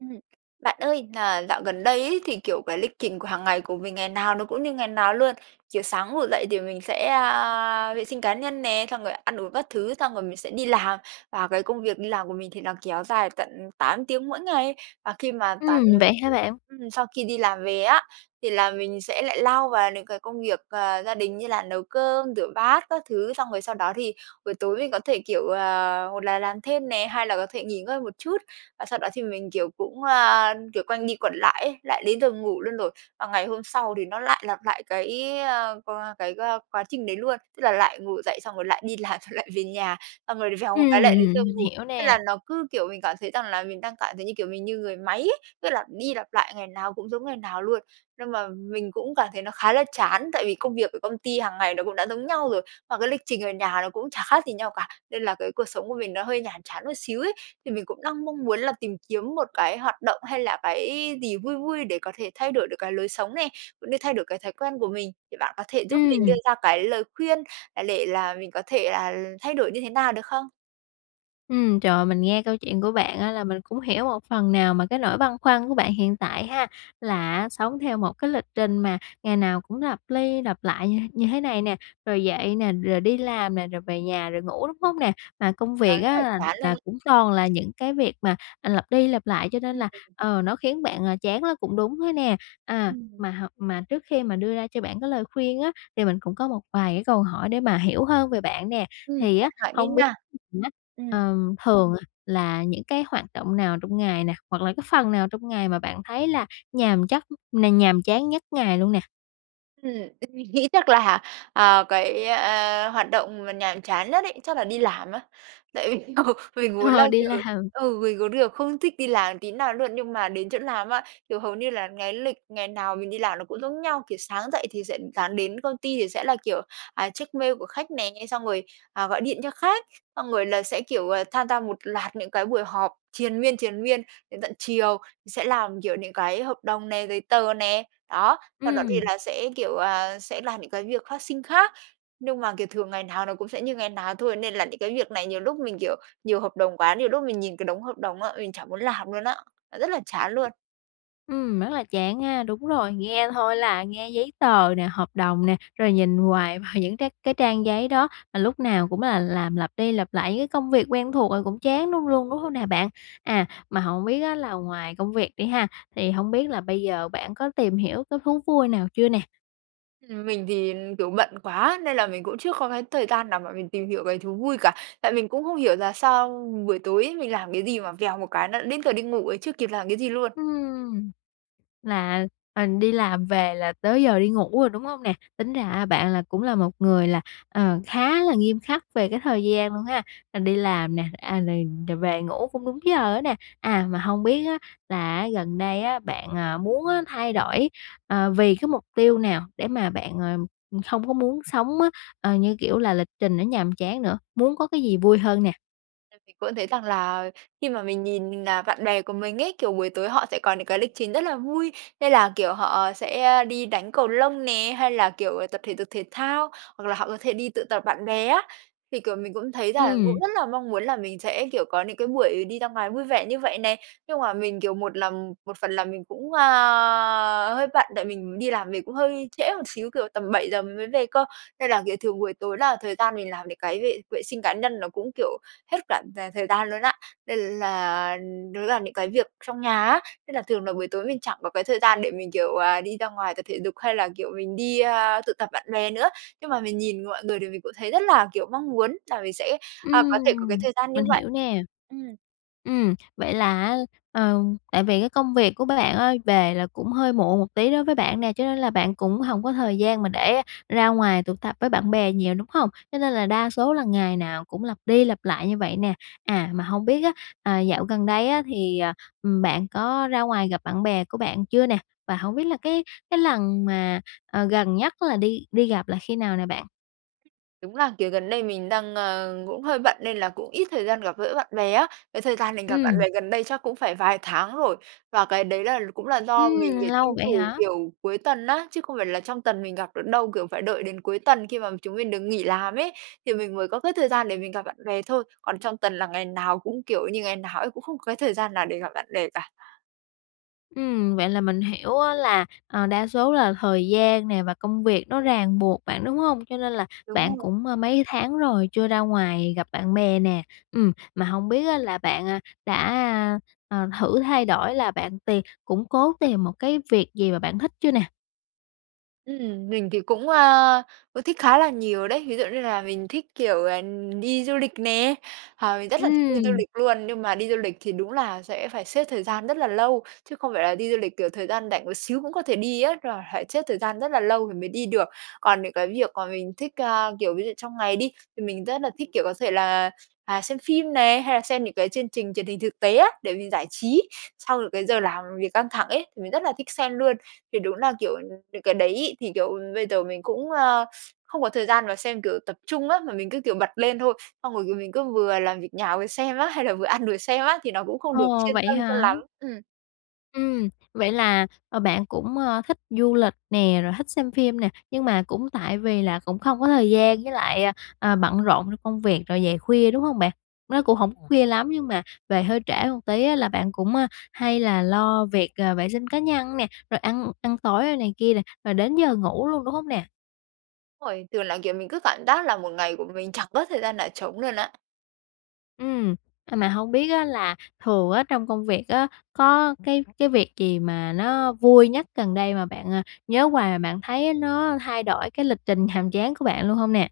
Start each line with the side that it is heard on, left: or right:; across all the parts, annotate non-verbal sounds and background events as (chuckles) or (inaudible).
right: Ừm. Bạn ơi là dạo gần đây ấy, thì, kiểu, cái lịch trình của hàng ngày của mình ngày nào nó cũng như ngày nào luôn. Kiểu sáng ngủ dậy thì mình sẽ, a, vệ sinh cá nhân nè, xong rồi ăn uống các thứ, xong rồi mình sẽ đi làm, và cái công việc đi làm của mình thì nó kéo dài tận 8 tiếng mỗi ngày. Và khi mà tản
left: Ừm, vậy hả bạn?
right: ừm, sau khi đi làm về á, thì là mình sẽ lại lao vào những cái công việc, à, gia đình như là nấu cơm, rửa bát các thứ. Xong rồi sau đó thì buổi tối mình có thể, kiểu, ờ, hột là làm thêm nè, hai là có thể nghỉ ngơi một chút, và sau đó thì mình, kiểu, cũng, ơ, kiểu, quanh đi quẩn lại ấy, lại đến giờ ngủ luôn rồi. Và ngày hôm sau thì nó lại lặp lại cái, ơ qua cái, ơ quá trình đấy luôn, tức là lại ngủ dậy, xong rồi lại đi làm xong lại về nhà, xong rồi lại vèo một cái lại đến giờ
left: Ừm, mình
right: ngủ.
left: hiểu
right: Thế là
left: nè.
right: nó cứ, kiểu, mình cảm thấy rằng là mình đang cảm thấy như, kiểu, mình như người máy ấy, cứ lặp đi lặp lại ngày nào cũng giống ngày nào luôn. Nhưng mà mình cũng cảm thấy nó khá là chán tại vì công việc ở công ty hàng ngày nó cũng đã giống nhau rồi và cái lịch trình ở nhà nó cũng chả khác gì nhau cả, nên là cái cuộc sống của mình nó hơi nhàm chán một xíu ấy. Thì mình cũng đang mong muốn là tìm kiếm một cái hoạt động hay là cái gì vui vui để có thể thay đổi được cái lối sống nè, cũng như thay đổi cái thói quen của mình, thì bạn có thể giúp mình đưa
left: Ừm.
right: ra cái lời khuyên, à, để là mình có thể là thay đổi như thế nào được không?
left: Ừm, trời, mình nghe câu chuyện của bạn á là mình cũng hiểu một phần nào mà cái nỗi băn khoăn của bạn hiện tại ha, là á, sống theo một cái lịch trình mà ngày nào cũng lặp ly lặp lại như th như thế này nè, rồi dậy nè, rồi đi làm nè, rồi về nhà rồi ngủ, đúng hông nè? Mà công
right: À,
left: việc
right: rất
left: á
right: là
left: là
right: chán luôn
left: là
right: ấy.
left: cũng toàn là những cái việc mà, à, lặp đi lặp lại cho nên là,
right: Ừm.
left: ờ, nó khiến bạn, ờ, chán nó cũng đúng thôi nè. À,
right: Ừm.
left: mà h mà trước khi mà đưa ra cho bạn cái lời khuyên á, thì mình cũng có một vài cái câu hỏi để mà hiểu hơn về bạn nè.
right: Ừm,
left: Thì
right: bạn
left: á,
right: hỏi đi
left: hông biết
right: nà.
left: (unintelligible)
right: Ừm.
left: ờm, thường, à, là những cái hoạt động nào trong ngày nè, hoặc là cái phần nào trong ngày mà bạn thấy là nhàm chắc nè nhàm chán nhất ngày luôn nè?
right: Ừm, m nghĩ chắc là, à, cái, ơ, hoạt động mà nhàm chán nhất ấy, chắc là đi làm á. Tại vì ừ, mình muốn là,
left: (chuckles) Đi
right: kiểu
left: làm.
right: ừ, mình muốn được không thích đi làm tí nào luôn, nhưng mà đến chỗ làm á, kiểu, hầu như là cái lịch ngày nào mình đi làm nó cũng giống nhau, kiểu, sáng dậy thì sẽ ừ, sáng đến công ty thì sẽ là, kiểu, à, check mail của khách nè, xong rồi, à, gọi điện cho khách, xong rồi là sẽ, kiểu, ờ, tham gia một loạt những cái buổi họp triền miên, triền miên đến tận chiều, sẽ làm kiểu những cái hợp đồng này, giấy tờ nè, đó. Sau đó thì
left: Ừm.
right: là sẽ, kiểu, à, sẽ làm những cái việc phát sinh khác. Nhưng mà, kiểu, thường ngày nào nó cũng sẽ như ngày nào thôi nên là những cái việc này nhiều lúc mình, kiểu, nhiều hợp đồng quá, nhiều lúc mình nhìn cái đống hợp đồng á, mình chả muốn làm luôn á, rất là chán luôn.
left: Ừm, rất là chán ha, đúng rồi, nghe thôi là nghe giấy tờ nè, hợp đồng nè, rồi nhìn hoài vào những cái cái trang giấy đó, mà lúc nào cũng là làm lặp đi lặp lại những cái công việc quen thuộc rồi cũng chán đúng luôn đúng hông nè bạn? À, mà hổng biết á là ngoài công việc đi ha, thì hông biết là bây giờ bạn có tìm hiểu cái thú vui nào chưa nè?
right: Ừm, mình thì, kiểu, bận quá nên là mình cũng chưa có cái thời gian nào mà mình tìm hiểu cái thú vui cả. Tại mình cũng không hiểu là sao buổi tối ấy, mình làm cái gì mà vèo một cái nó đã đến giờ đi ngủ ấy, chưa kịp làm cái gì luôn.
left: Ừm, là, ờ, đi làm về là tới giờ đi ngủ rồi, đúng hông nè? Tính ra á, bạn là cũng là một người là, ờ, khá là nghiêm khắc về cái thời gian luôn ha, rồi đi làm nè, à, rồi rồi về ngủ cũng đúng giờ á nè. À, mà hông biết á, là á gần đây á, bạn, à, muốn á thay đổi, ờ, vì cái mục tiêu nào để mà bạn, ờ, không có muốn sống á, ờ, như kiểu là, lịch trình nó nhàm chán nữa, muốn có cái gì vui hơn nè?
right: (unintelligible) Cũng thấy rằng là khi mà mình nhìn, à, bạn bè của mình ấy, kiểu, buổi tối họ sẽ có những cái lịch trình rất là vui, nên là, kiểu, họ sẽ, ơ, đi đánh cầu lông nè, hay là, kiểu, tập thể dục thể thao, hoặc là họ có thể đi tụ tập bạn bè á. Thì, kiểu, mình cũng thấy là cũng
left: Ừm.
right: rất là mong muốn là mình sẽ, kiểu, có những cái buổi đi ra ngoài vui vẻ như vậy nè, nhưng mà mình kiểu một là một phần là mình cũng, a, hơi bận tại mình đi làm về cũng hơi trễ một xíu, kiểu, tầm 7:00 mình mới về cơ, nên là, kiểu, thường buổi tối là thời gian mình làm những cái vệ vệ sinh cá nhân nó cũng, kiểu, hết cả cả thời gian luôn á. Nên là, nó là những cái việc trong nhà á, nên là thường là buổi tối mình chẳng có cái thời gian để mình, kiểu, à, đi ra ngoài tập thể dục hay là, kiểu, mình đi, a, tụ tập bạn bè nữa. Nhưng mà mình nhìn mọi người thì mình cũng thấy rất là, kiểu, mong muốn là mình sẽ, a, có thể có cái
left: Ừm,
right: thời gian như
left: mình
right: vậy.
left: hiểu nè.
right: Ừm.
left: Ừm, vậy là á, ờ, tại vì cái công việc của bạn á, về là cũng hơi muộn một tí đối với bạn nè, cho nên là bạn cũng hổng có thời gian mà để ra ngoài tụ tập với bạn bè nhiều, đúng hông? Cho nên là đa số là ngày nào cũng lặp đi lặp lại như vậy nè. À, mà hông biết á, à, dạo gần đây á thì, ờ, ừm, bạn có ra ngoài gặp bạn bè của bạn chưa nè? Và hông biết là cái cái lần mà, ờ, gần nhất là đi đi gặp là khi nào nè bạn?
right: Đúng là, kiểu, gần đây mình đang, ờ, cũng hơi bận nên là cũng ít thời gian gặp gỡ bạn bè á, cái thời gian mình gặp bạn
left: Ừm.
right: bè gần đây chắc cũng phải vài tháng rồi. Và cái đấy là cũng là do mình,
left: Ừm,
right: kiểu, tranh
left: lâu vậy
right: thủ,
left: hả?
right: kiểu, cuối tuần á, chứ không phải là trong tuần mình gặp được đâu. Kiểu, phải đợi đến cuối tuần khi mà chúng mình được nghỉ làm ấy, thì mình mới có cái thời gian để mình gặp bạn bè thôi. Còn trong tuần là ngày nào cũng kiểu như ngày nào ấy, cũng không có cái thời gian nào để gặp bạn bè cả.
left: Ừm, vậy là mình hiểu á, là, à, đa số là thời gian nè và công việc nó ràng buộc bạn, đúng hông? Cho nên là
right: Đúng
left: bạn
right: rồi.
left: cũng, ờ, mấy tháng rồi chưa ra ngoài gặp bạn bè nè. Ừm, mà hông biết á, là bạn, à, đã, à, à, thử thay đổi là bạn tìm cũng cố tìm một cái việc gì mà bạn thích chưa nè?
right: Ừm, mình thì cũng, à, ừ, thích khá là nhiều đấy. Ví dụ như là mình thích, kiểu, ờ, đi du lịch nè, ờ, mình rất là thích đi du
left: Ừm.
right: lịch luôn. Nhưng mà đi du lịch thì đúng là sẽ phải xếp thời gian rất là lâu, chứ không phải là đi du lịch, kiểu, thời gian rảnh một xíu cũng có thể đi á, là phải xếp thời gian rất là lâu thì mới đi được. Còn những cái việc mà mình thích, à, kiểu, ví dụ trong ngày đi, thì mình rất là thích, kiểu, có thể là, à, xem phim này, hay là xem những cái chương trình truyền hình thực tế á, để mình giải trí sau những cái giờ làm việc căng thẳng ấy, thì mình rất là thích xem luôn. Thì đúng là, kiểu, những cái đấy ấy, thì, kiểu, bây giờ mình cũng, à, không có thời gian mà xem, kiểu, tập trung á, mà mình cứ, kiểu, bật lên thôi, xong rồi mình cứ vừa làm việc nhà vừa xem á, hay là vừa ăn vừa xem á, thì nó cũng không được
left: Ồ,
right: chuyên
left: vậy
right: tâm cho
left: hả?
right: lắm. Ừm.
left: Ừm. Vậy là, ờ, bạn cũng, ơ, thích du lịch nè, rồi thích xem phim nè, nhưng mà cũng tại vì là cũng không có thời gian với lại, ờ, ờ, bận rộn trong công việc rồi về khuya, đúng hông bạn? Nó cũng hổng có khuya lắm nhưng mà về hơi trễ một tí á là bạn cũng, a, hay là lo việc, ờ, vệ sinh cá nhân nè, rồi ăn ăn tối này kia nè, rồi đến giờ ngủ luôn, đúng không nè?
right: Đúng rồi. Thường là, kiểu, mình cứ cảm giác là một ngày của mình chẳng có thời gian nào trống luôn á.
left: Ừm. À, mà hông biết á là thường á, trong công việc á, có cái cái việc gì mà nó vui nhất gần đây mà bạn, ờ, nhớ hoài mà bạn thấy á nó thay đổi cái lịch trình nhàm chán của bạn luôn hông nè?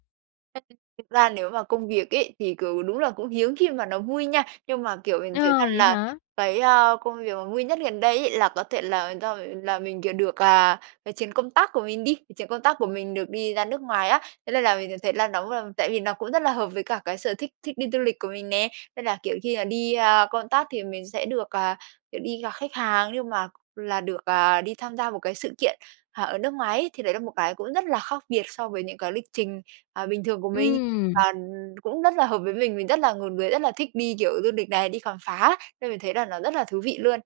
right: (unintelligible) Thực ra nếu mà công việc ấy, thì, kiểu, đúng là cũng hiếm khi mà nó vui nha, nhưng mà, kiểu, mình thấy
left: Ờ,
right: rằng
left: vậy
right: là
left: hả?
right: cái, ơ, công việc mà vui nhất gần đây ấy là có thể là do v là mình, kiểu, được, à, cái chuyến công tác của mình đi, chuyến công tác của mình được đi ra nước ngoài á, thế nên là mình được thấy là nóng v tại vì nó cũng rất là hợp với cả cái sở thích thích đi du lịch của mình nè. Tức là, kiểu, khi, ờ, đi, ơ, công tác thì mình sẽ được, à, kiểu, đi gặp khách hàng nhưng mà là được, à, đi tham gia một cái sự kiện, à, ở nước ngoài ấy, thì đấy là một cái cũng rất là khác biệt so với những cái lịch trình, à, bình thường của mình
left: Ừm.
right: và, ừm, cũng rất là hợp với mình, mình rất là ngột người rất là thích đi, kiểu, du lịch này, đi khám phá, nên mình thấy là nó rất là thú vị luôn.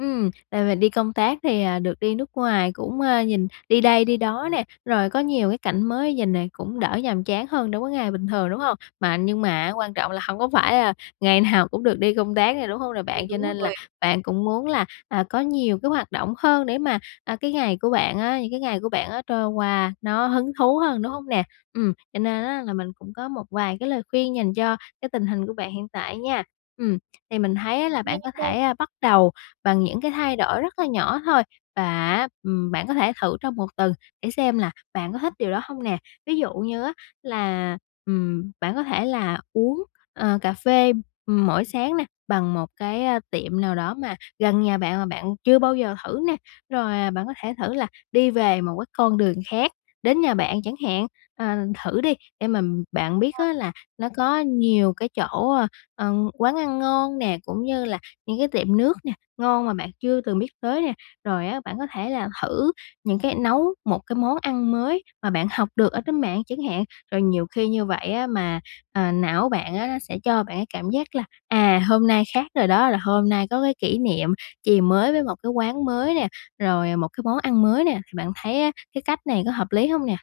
left: Ừm, đợt mình đi công tác thì, à, được đi nước ngoài, cũng, ơ, nhìn đi đây đi đó nè, rồi có nhiều cái cảnh mới nhìn nè, cũng đỡ nhàm chán hơn, đối với ngày bình thường, đúng hông? Mà nhưng mà á quan trọng là hông có phải là ngày nào cũng được đi công tác nè, đúng hông nè
right: Ừm,
left: bạn? Cho
right: đúng
left: nên là
right: rồi.
left: bạn cũng muốn là, à, có nhiều cái hoạt động hơn để mà, à, cái ngày của bạn á, những cái ngày của bạn á, trôi qua nó hứng thú hơn, đúng hông nè? Ừm, cho nên á là mình cũng có một vài cái lời khuyên dành cho cái tình hình của bạn hiện tại nha. Ừm, thì mình thấy á là
right: Nghe
left: bạn có
right: đây.
left: thể, ơ, bắt đầu bằng những cái thay đổi rất là nhỏ thôi và á, ừm, bạn có thể thử trong 1 tuần để xem là bạn có thích điều đó hông nè. Ví dụ như á là, ừm, bạn có thể là uống, ờ, cà phê, ừm, mỗi sáng nè, bằng một cái, ơ, tiệm nào đó mà gần nhà bạn mà bạn chưa bao giờ thử nè. Rồi, à, bạn có thể thử là đi về một cái con đường khác, đến nhà bạn chẳng hạn. Ờ, thử đi, để mà bạn biết
right: À.
left: á là nó có nhiều cái chỗ, ơ, ờ, quán ăn ngon nè, cũng như là những cái tiệm nước nè ngon mà bạn chưa từng biết tới nè. Rồi á, bạn có thể là thử những cái nấu một cái món ăn mới mà bạn học được ở trên mạng chẳng hạn. Rồi nhiều khi như vậy á mà, à, não bạn á nó sẽ cho bạn cái cảm giác là, à, hôm nay khác rồi đó, là hôm nay có cái kỷ niệm chì mới với một cái quán mới nè, rồi, à, một cái món ăn mới nè. Thì bạn thấy á, cái cách này có hợp lý hông nè?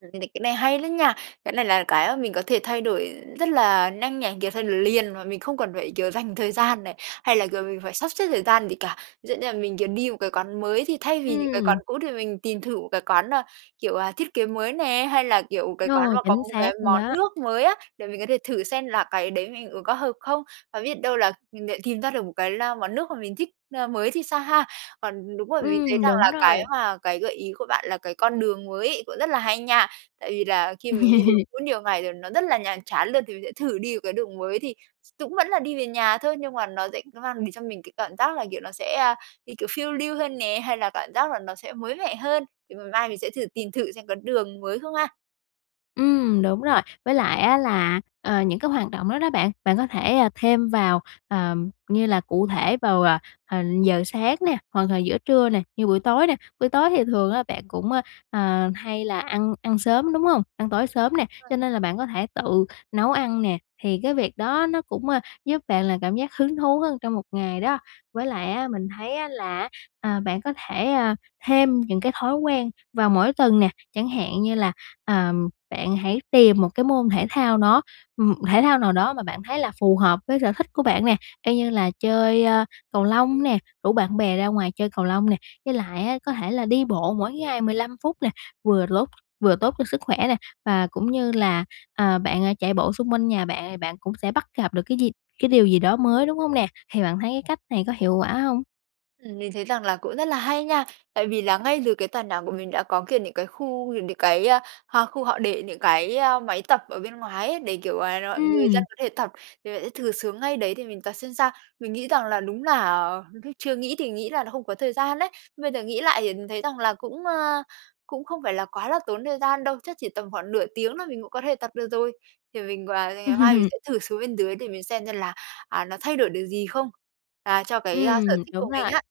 right: Cái n cái này hay lắm nha, cái này là cái mà mình có thể thay đổi rất là nhanh này, kiểu, thay đổi liền mà mình không cần phải, kiểu, dành thời gian này hay là, kiểu, mình phải sắp xếp thời gian gì cả. Ví dụ như là mình, kiểu, đi một cái quán mới thì thay vì những cái quán
left: Ừm.
right: cũ thì mình tìm thử một cái quán nào, kiểu, ờ, thiết kế mới nè, hay là, kiểu, cái quán
left: Rồi,
right: mà có
left: chính
right: một
left: xác
right: cái
left: luôn
right: món
left: đó.
right: nước mới á, để mình có thể thử xem là cái đấy mình uống có hợp không. Và biết đâu là mình lại tìm ra được một cái, a, món nước mà mình thích, ơ, mới thì sao ha? Còn, đúng rồi, mình thấy
left: Ừm,
right: rằng
left: đúng
right: là cái
left: rồi!
right: mà cái gợi ý của bạn là cái con đường mới ấy cũng rất là hay nha. Tại vì là khi mình đi đường
left: (laughs)
right: cũ nhiều ngày thì nó rất là nhàm chán luôn thì mình sẽ thử đi vào cái đường mới thì x cũng vẫn là đi về nhà thôi nhưng mà nó sẽ mang đến cho mình cái cảm giác là, kiểu, nó sẽ, à, đi, kiểu, phiêu lưu hơn nè, hay là cảm giác là nó sẽ mới mẻ hơn. Thì m mai mình sẽ thử tìm thử xem có đường mới không ha.
left: Ừm, đúng rồi! Với lại á là, ờ, những cái hoạt động đó đó bạn, bạn có thể, ờ, thêm vào, ờ, như là cụ thể vào, ờ, giờ sáng nè, hoặc là giữa trưa nè, như buổi tối nè. Buổi tối thì thường á bạn cũng, ơ, ờ, hay là ăn ăn sớm, đúng hông? Ăn tối sớm nè,
right: (unintelligible)
left: cho nên là bạn có thể tự nấu ăn nè, thì cái việc đó nó cũng, ờ, giúp bạn là cảm giác hứng thú hơn trong một ngày đó. Với lại á, mình thấy á là, ờ, bạn có thể, ờ, thêm những cái thói quen vào mỗi tuần nè, chẳng hạn như là, ờ, bạn hãy tìm một cái môn thể thao đó m thể thao nào đó mà bạn thấy là phù hợp với sở thích của bạn nè. Y như là chơi cầu lông nè, rủ bạn bè ra ngoài chơi cầu lông nè, với lại á có thể là đi bộ mỗi ngày 15 phút nè, vừa lốt vừa tốt cho sức khỏe nè, và cũng như là, ờ, bạn chạy bộ xung quanh nhà bạn thì bạn cũng sẽ bắt gặp được cái gì cái điều gì đó mới, đúng hông nè? Thì bạn thấy cái cách này có hiệu quả hông?
right: Ừm, mình thấy rằng là cũng rất là hay nha. Tại vì là ngay dưới cái tòa nhà của mình đã có, kiểu, những cái khu nhìn được cái h khu họ để những cái máy tập ở bên ngoài ấy để, kiểu là, mọi người dân
left: Ừm.
right: có thể tập, vì vậy sẽ thử xuống ngay đấy để mình tập xem sao. Mình nghĩ rằng là đúng là lúc chưa nghĩ thì nghĩ là nó không có thời gian á, nhưng bây giờ nghĩ lại thì mình thấy rằng là cũng, à, cũng không phải là quá là tốn thời gian đâu, chắc chỉ tầm khoảng nửa tiếng thôi mình cũng có thể tập được rồi. Thì mình quà ngày mai mình
left: (laughs)
right: sẽ thử xuống bên dưới để mình xem xem là, à, nó thay đổi được gì không à, cho cái
left: Ừm,
right: sở thích
left: đúng
right: của mình
left: rồi.
right: á.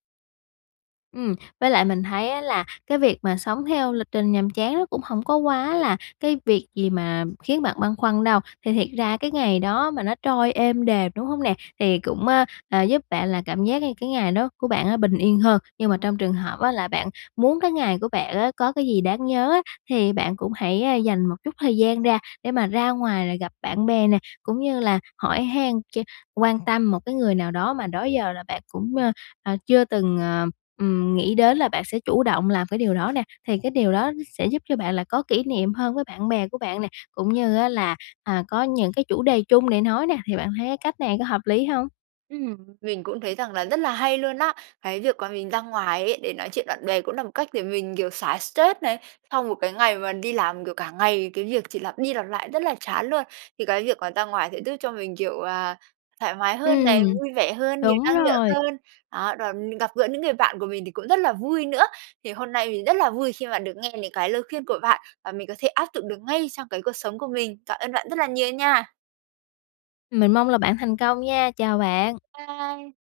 left: Ừm, với lại mình thấy á là cái việc mà sống theo lịch trình nhàm chán nó cũng hổng có quá là cái việc gì mà khiến bạn băn khoăn đâu. Thì thiệt ra cái ngày đó mà nó trôi êm đềm, đúng hông nè? Thì cũng, á, à, giúp bạn là cảm giác như cái ngày đó của bạn bình yên hơn. Nhưng mà trong trường hợp á là bạn muốn cái ngày của bạn á có cái gì đáng nhớ á, thì bạn cũng hãy dành một chút thời gian ra để mà ra ngoài là gặp bạn bè nè, cũng như là hỏi han ch quan tâm một cái người nào đó mà đó giờ là bạn cũng, ờ, chưa từng, ờ, ừm, nghĩ đến là bạn sẽ chủ động làm cái điều đó nè. Thì cái điều đó sẽ giúp cho bạn là có kỷ niệm hơn với bạn bè của bạn nè, cũng như á là, à, có những cái chủ đề chung để nói nè, thì bạn thấy cái cách này có hợp lý hông?
right: Ừm, mình cũng thấy rằng là rất là hay luôn á. Cái việc mà mình ra ngoài ấy để nói chuyện bạn bè cũng là một cách để mình, kiểu, xả stress này, sau một cái ngày mà đi làm, kiểu, cả ngày cái việc chỉ lặp đi lặp lại rất là chán luôn, thì cái việc mà ra ngoài sẽ giúp cho mình, kiểu, à, thoải mái hơn này,
left: Ừm.
right: vui vẻ hơn, nhiều
left: Đúng
right: năng lượng
left: rồi.
right: hơn, đó, và mình gặp gỡ những người bạn của mình thì cũng rất là vui nữa. Thì hôm nay mình rất là vui khi mà được nghe những cái lời khuyên của bạn và mình có thể áp dụng được ngay trong cái cuộc sống của mình. Cảm ơn bạn rất là nhiều nha!
left: Mình mong là bạn thành công nha, chào bạn!
right: Bye!